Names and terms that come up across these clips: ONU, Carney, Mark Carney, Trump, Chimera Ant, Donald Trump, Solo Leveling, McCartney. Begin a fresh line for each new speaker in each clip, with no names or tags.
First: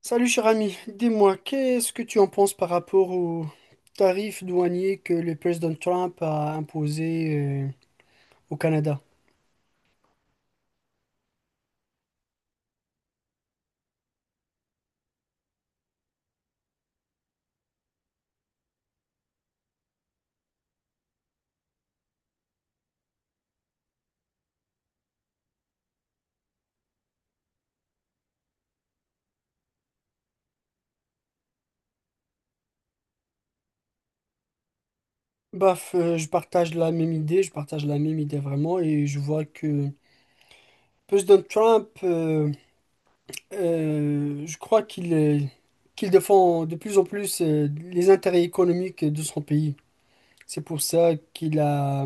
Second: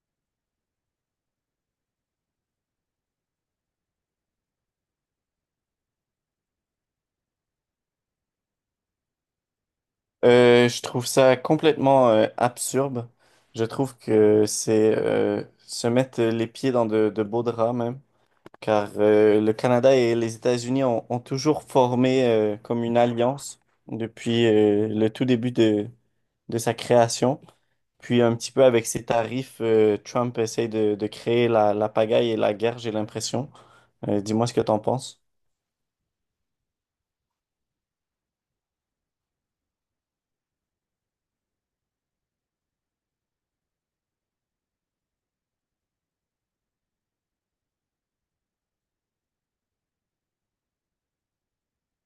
Salut cher ami, dis-moi, qu'est-ce que tu en penses par rapport aux tarifs douaniers que le président Trump a imposé au Canada?
Je trouve ça complètement absurde. Je trouve que c'est se mettre les pieds dans de beaux draps même, car le Canada et les États-Unis ont toujours formé comme une alliance depuis le tout début de sa création. Puis un petit peu avec ses tarifs, Trump essaye de créer la pagaille et la guerre, j'ai l'impression. Dis-moi ce que t'en penses.
Je partage la même idée, je partage la même idée vraiment, et je vois que président Trump, je crois qu'il défend de plus en plus les intérêts économiques de son pays. C'est pour ça qu'il a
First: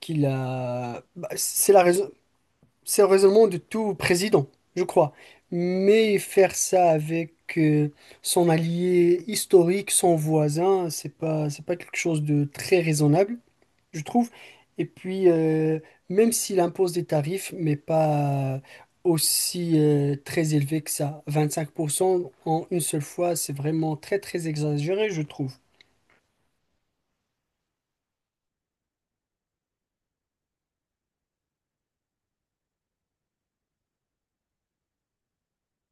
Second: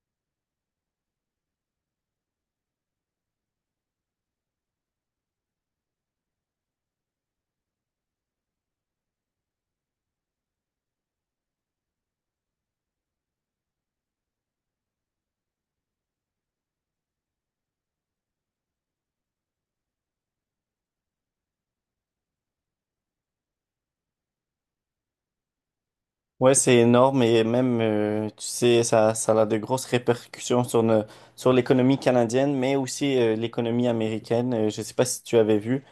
Qu'il a, bah, c'est la raison. C'est le raisonnement de tout président, je crois. Mais faire ça avec son allié historique, son voisin, c'est pas quelque chose de très raisonnable, je trouve. Et puis, même s'il impose des tarifs, mais pas aussi très élevés que ça, 25% en une seule fois, c'est vraiment très très exagéré, je trouve.
Ouais, c'est énorme et même, tu sais, ça a de grosses répercussions sur, ne- sur l'économie canadienne, mais aussi l'économie américaine. Je ne sais pas si tu avais vu,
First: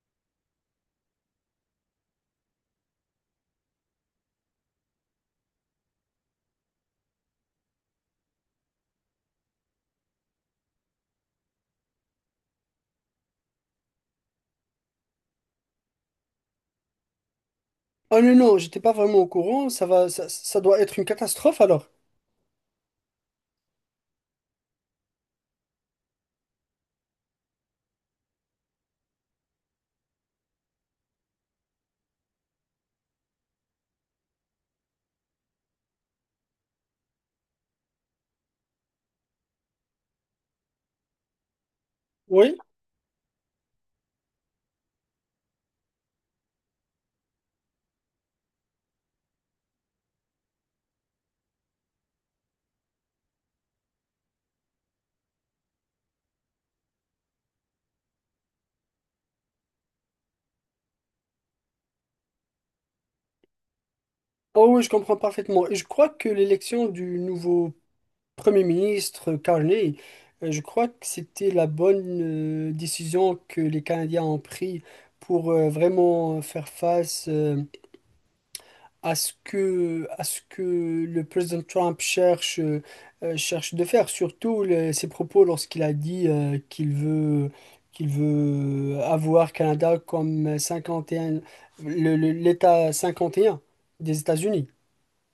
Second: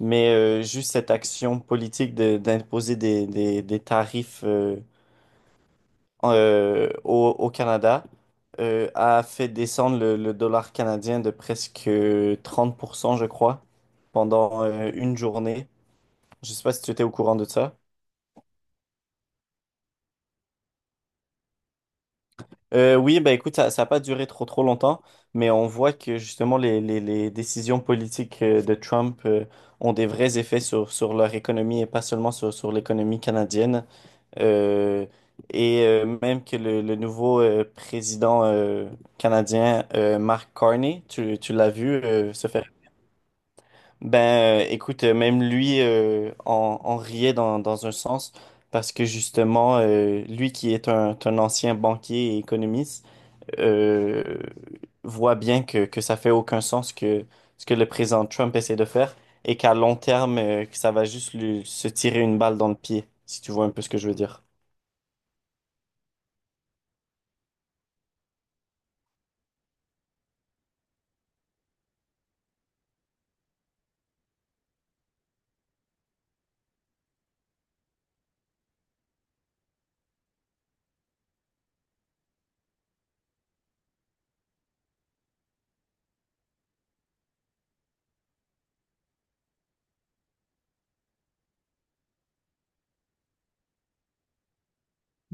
mais juste cette action politique d'imposer des tarifs au Canada a fait descendre le dollar canadien de presque 30% je crois, pendant une journée. Je ne sais pas si tu étais au courant de ça.
Ah non, non, j'étais pas vraiment au courant, ça va, ça doit être une catastrophe alors.
Oui, bah, écoute, ça n'a pas duré trop trop longtemps, mais on voit que justement les décisions politiques de Trump ont des vrais effets sur leur économie et pas seulement sur l'économie canadienne. Euh, et même que le nouveau président canadien, Mark Carney, tu l'as vu se
Oui.
faire. Ben, écoute, même lui en riait dans un sens parce que justement, lui qui est un ancien banquier et économiste, euh, voit bien que ça fait aucun sens que ce que le président Trump essaie de faire, et qu'à long terme, que ça va juste lui, se tirer une balle dans le pied, si tu vois un peu ce que je veux dire.
Oh oui, je comprends parfaitement. Et je crois que l'élection du nouveau Premier ministre Carney, je crois que c'était la bonne décision que les Canadiens ont prise pour vraiment faire face à ce que le président Trump cherche, cherche de faire, surtout ses propos lorsqu'il a dit qu'il veut avoir Canada comme 51, l'État 51 des États-Unis.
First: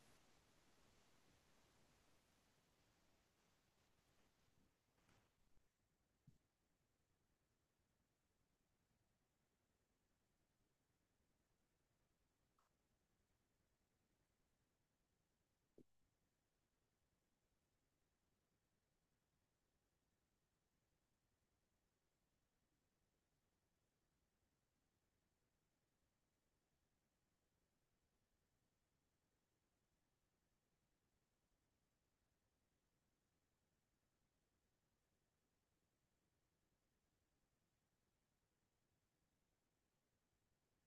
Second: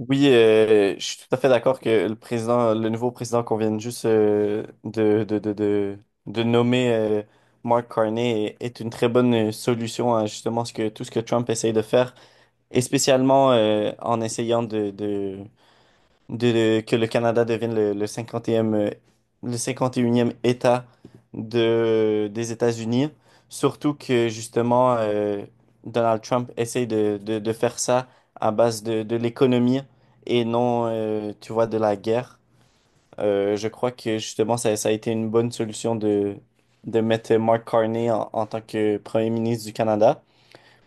Oui, je suis tout à fait d'accord que le président, le nouveau président qu'on vient juste de nommer Mark Carney est une très bonne solution à justement ce que, tout ce que Trump essaye de faire, et spécialement en essayant que le Canada devienne le 51e État des États-Unis. Surtout que justement, Donald Trump essaye de faire ça à base de l'économie et non, tu vois, de la guerre. Je crois que justement, ça a été une bonne solution de mettre Mark Carney en tant que Premier ministre du Canada.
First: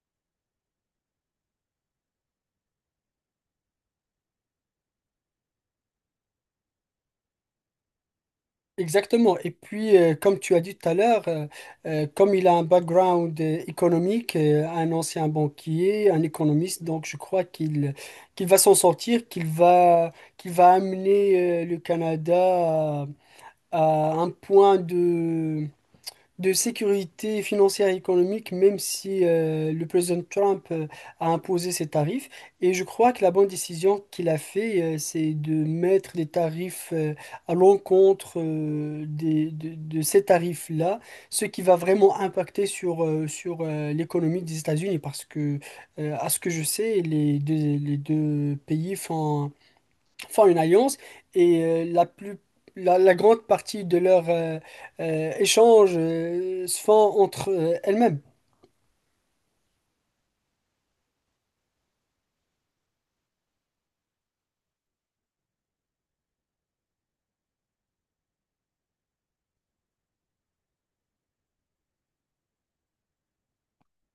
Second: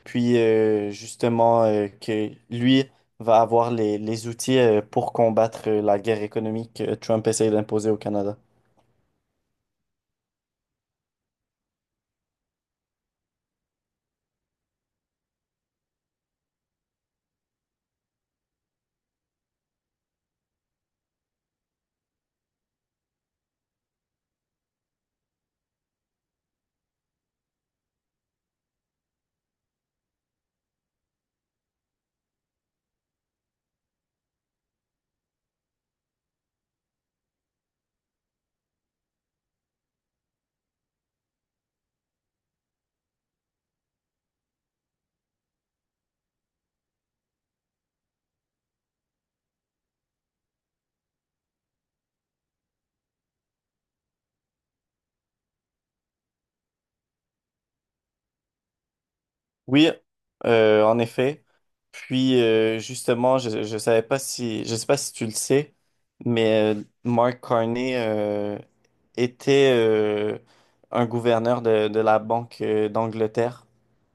Puis justement que lui va avoir les outils pour combattre la guerre économique que Trump essaie d'imposer au Canada.
Exactement. Et puis, comme tu as dit tout à l'heure, comme il a un background économique, un ancien banquier, un économiste, donc je crois qu'il va s'en sortir, qu'il va amener le Canada à, à un point de sécurité financière et économique, même si le président Trump a imposé ces tarifs. Et je crois que la bonne décision qu'il a fait, c'est de mettre des tarifs à l'encontre de ces tarifs-là, ce qui va vraiment impacter sur l'économie des États-Unis, parce que, à ce que je sais, les deux pays font une alliance et la plus la grande partie de leurs échanges se font entre elles-mêmes.
Oui, en effet. Puis justement, je sais pas si tu le sais, mais Mark Carney était un gouverneur de la Banque d'Angleterre.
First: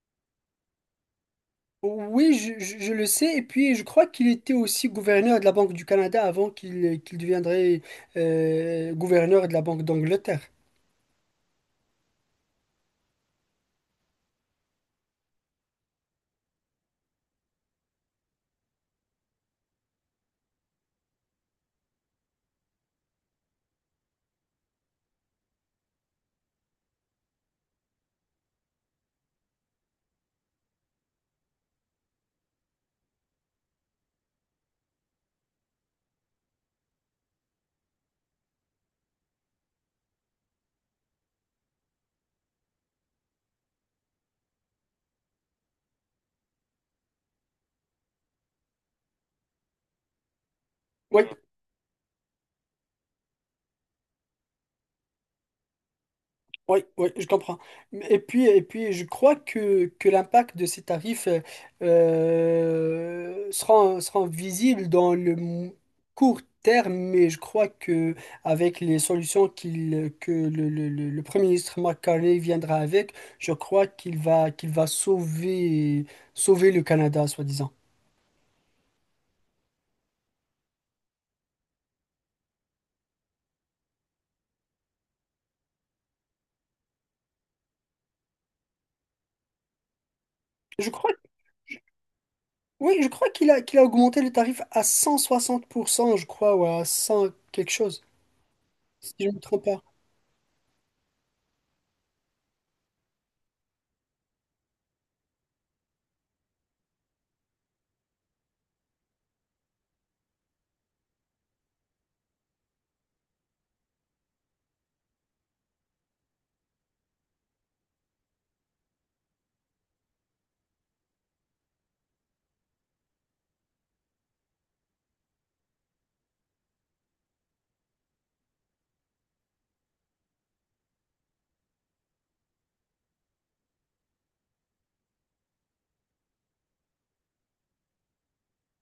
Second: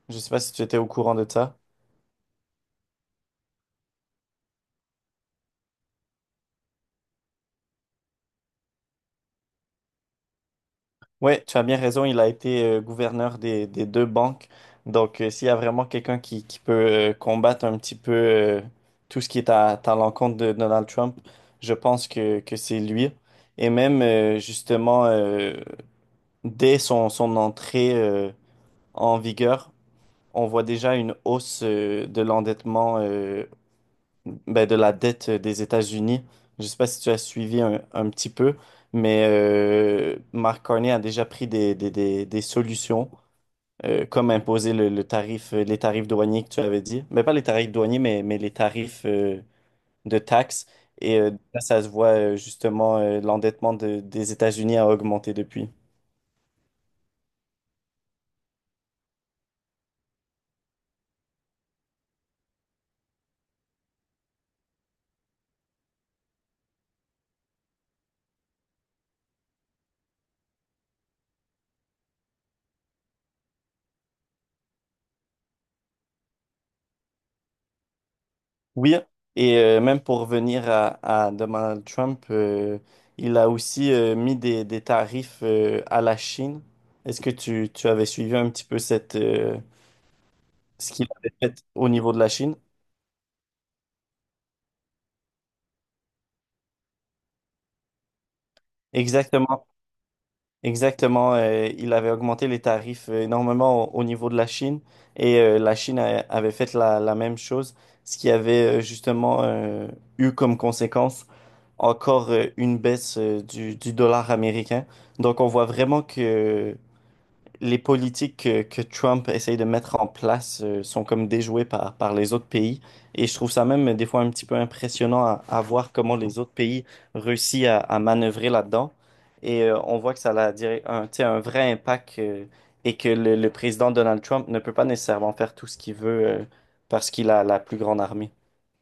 Je sais pas si tu étais au courant de ça.
Oui, je le sais. Et puis, je crois qu'il était aussi gouverneur de la Banque du Canada avant qu'il deviendrait gouverneur de la Banque d'Angleterre.
Oui, tu as bien raison, il a été gouverneur des deux banques. Donc, s'il y a vraiment quelqu'un qui peut combattre un petit peu tout ce qui est à l'encontre de Donald Trump, je pense que c'est lui. Et même, justement, dès son entrée en vigueur, on voit déjà une hausse de l'endettement, ben, de la dette des États-Unis. Je ne sais pas si tu as suivi un petit peu, mais Mark Carney a déjà pris des solutions, comme imposer les tarifs douaniers que tu avais dit. Mais pas les tarifs douaniers, mais les tarifs de taxes. Et
Oui,
ça se voit justement, l'endettement des États-Unis a augmenté depuis.
Oui, oui, je comprends. Et puis je crois que l'impact de ces tarifs sera visible dans court terme, mais je crois que avec les solutions que le Premier ministre McCartney viendra avec, je crois qu'il va sauver, sauver le Canada, soi-disant.
Oui, et même pour revenir à Donald Trump, il a aussi mis des tarifs à la Chine. Est-ce que tu avais suivi un petit peu
Je
ce qu'il
crois,
avait fait au niveau de la Chine?
oui, je crois qu'il a augmenté le tarif à 160%, je crois, ou à cent quelque chose, si je ne me trompe
Exactement.
pas.
Exactement, il avait augmenté les tarifs énormément au niveau de la Chine, et la Chine avait fait la même chose, ce qui avait justement eu comme conséquence encore une baisse du dollar américain. Donc on voit vraiment que les politiques que Trump essaye de mettre en place sont comme déjouées par les autres pays. Et je trouve ça même des fois un petit peu impressionnant à voir comment les autres pays réussissent à manœuvrer là-dedans. Et on voit que ça a, tu sais, un vrai impact, et que le président Donald Trump ne peut pas nécessairement faire tout ce qu'il veut parce qu'il a la plus grande armée.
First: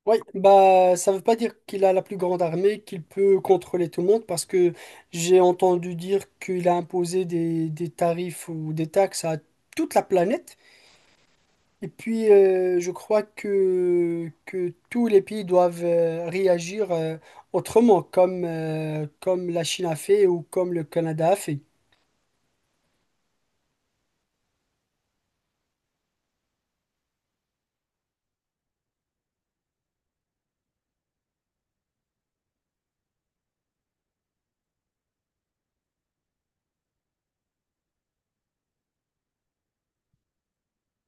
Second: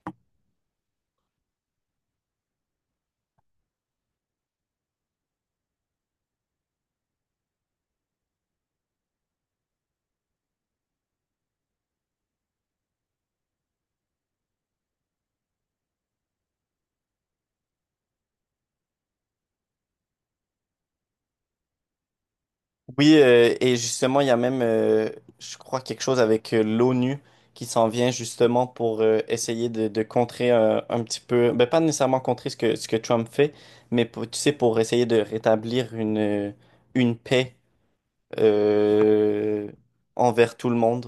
Oui, bah ça veut pas dire qu'il a la plus grande armée, qu'il peut contrôler tout le monde, parce que j'ai entendu dire qu'il a imposé des tarifs ou des taxes à toute la planète. Et puis je crois que tous les pays doivent réagir autrement, comme, comme la Chine a fait ou comme le Canada a fait.
Oui, et justement, il y a même, je crois, quelque chose avec l'ONU qui s'en vient justement pour essayer de contrer un petit peu, ben, pas nécessairement contrer ce que Trump fait, mais tu sais, pour essayer de rétablir une paix euh, envers tout le monde,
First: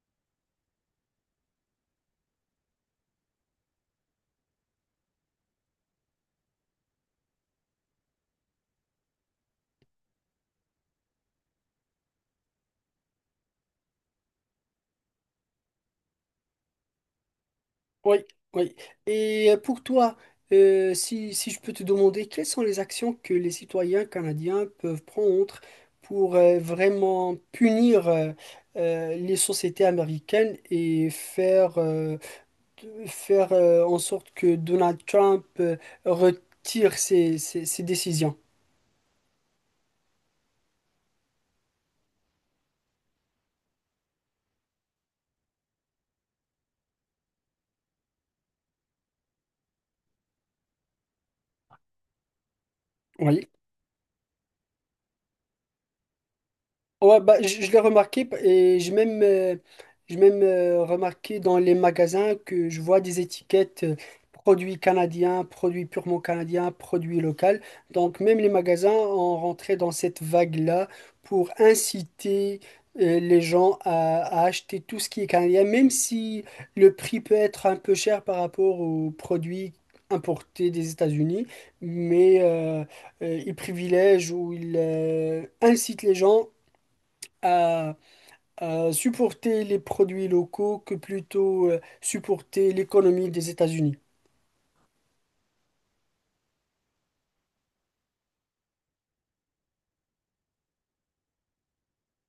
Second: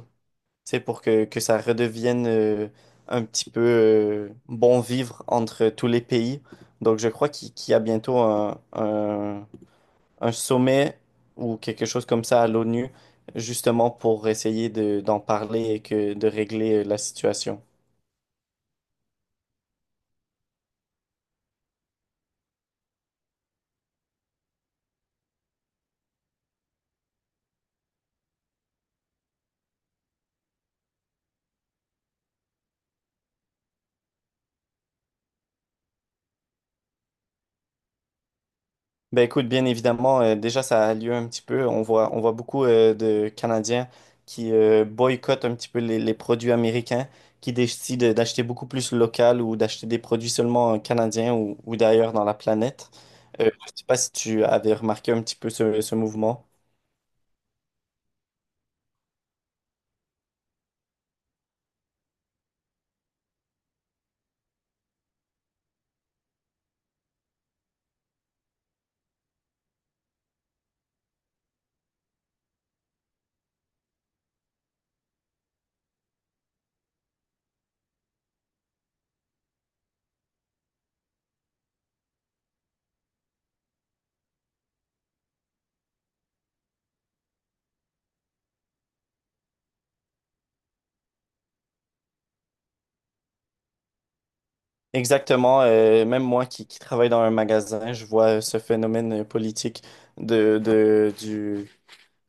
tu sais, pour que ça redevienne un petit peu bon vivre entre tous les pays. Donc, je crois qu'il y a bientôt un sommet ou quelque chose comme ça à l'ONU, justement pour essayer d'en parler et de régler la situation.
Oui, oui. Et pour toi, si, si je peux te demander, quelles sont les actions que les citoyens canadiens peuvent prendre pour vraiment punir les sociétés américaines et faire, faire en sorte que Donald Trump retire ses, ses ses décisions?
Ben, écoute, bien évidemment, déjà ça a lieu un petit peu. On voit beaucoup de Canadiens qui boycottent un petit peu les produits américains, qui décident d'acheter beaucoup plus local ou d'acheter des produits seulement canadiens ou d'ailleurs dans la planète.
Oui.
Je ne sais pas si tu avais remarqué un petit peu ce mouvement.
Ouais, bah, je l'ai remarqué et j'ai même remarqué dans les magasins que je vois des étiquettes produits canadiens, produits purement canadiens, produits locaux. Donc même les magasins ont rentré dans cette vague-là pour inciter les gens à acheter tout ce qui est canadien, même si le prix peut être un peu cher par rapport aux produits importés des États-Unis, mais euh, ils privilègent ou ils incitent les gens à, à supporter les produits locaux que plutôt supporter l'économie des États-Unis.
Exactement, même moi qui travaille dans un magasin, je vois ce phénomène politique de du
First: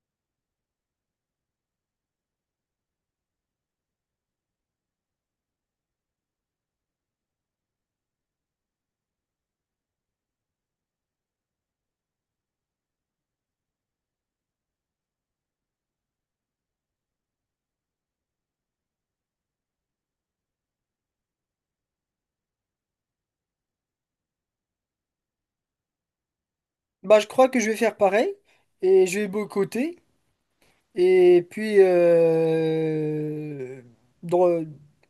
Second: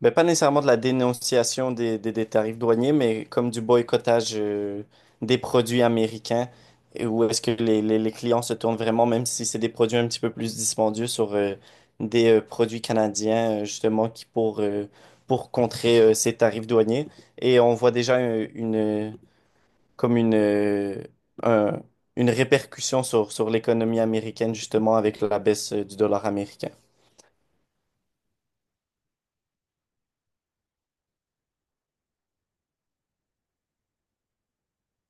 ben, pas nécessairement de la dénonciation des tarifs douaniers, mais comme du boycottage des produits américains, et où est-ce que les clients se tournent vraiment, même si c'est des produits un petit peu plus dispendieux sur des produits canadiens, justement, qui pour contrer ces tarifs douaniers. Et on voit déjà comme un- une répercussion sur l'économie américaine, justement, avec la baisse du dollar américain.
Bah, je crois que je vais faire pareil et je vais boycotter. Et puis, dans-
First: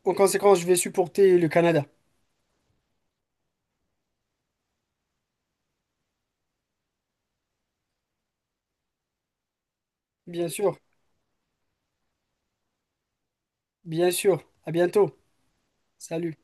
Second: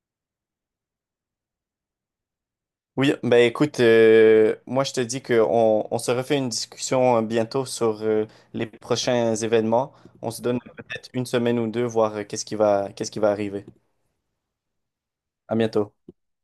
en conséquence, je vais supporter le Canada.
Oui, ben, écoute, moi je te dis qu'on on se refait une discussion bientôt sur les prochains événements. On se
Bien
donne
sûr,
peut-être une semaine ou deux, voir qu'est-ce qui va arriver.
bien sûr. À bientôt.
À bientôt.
Salut.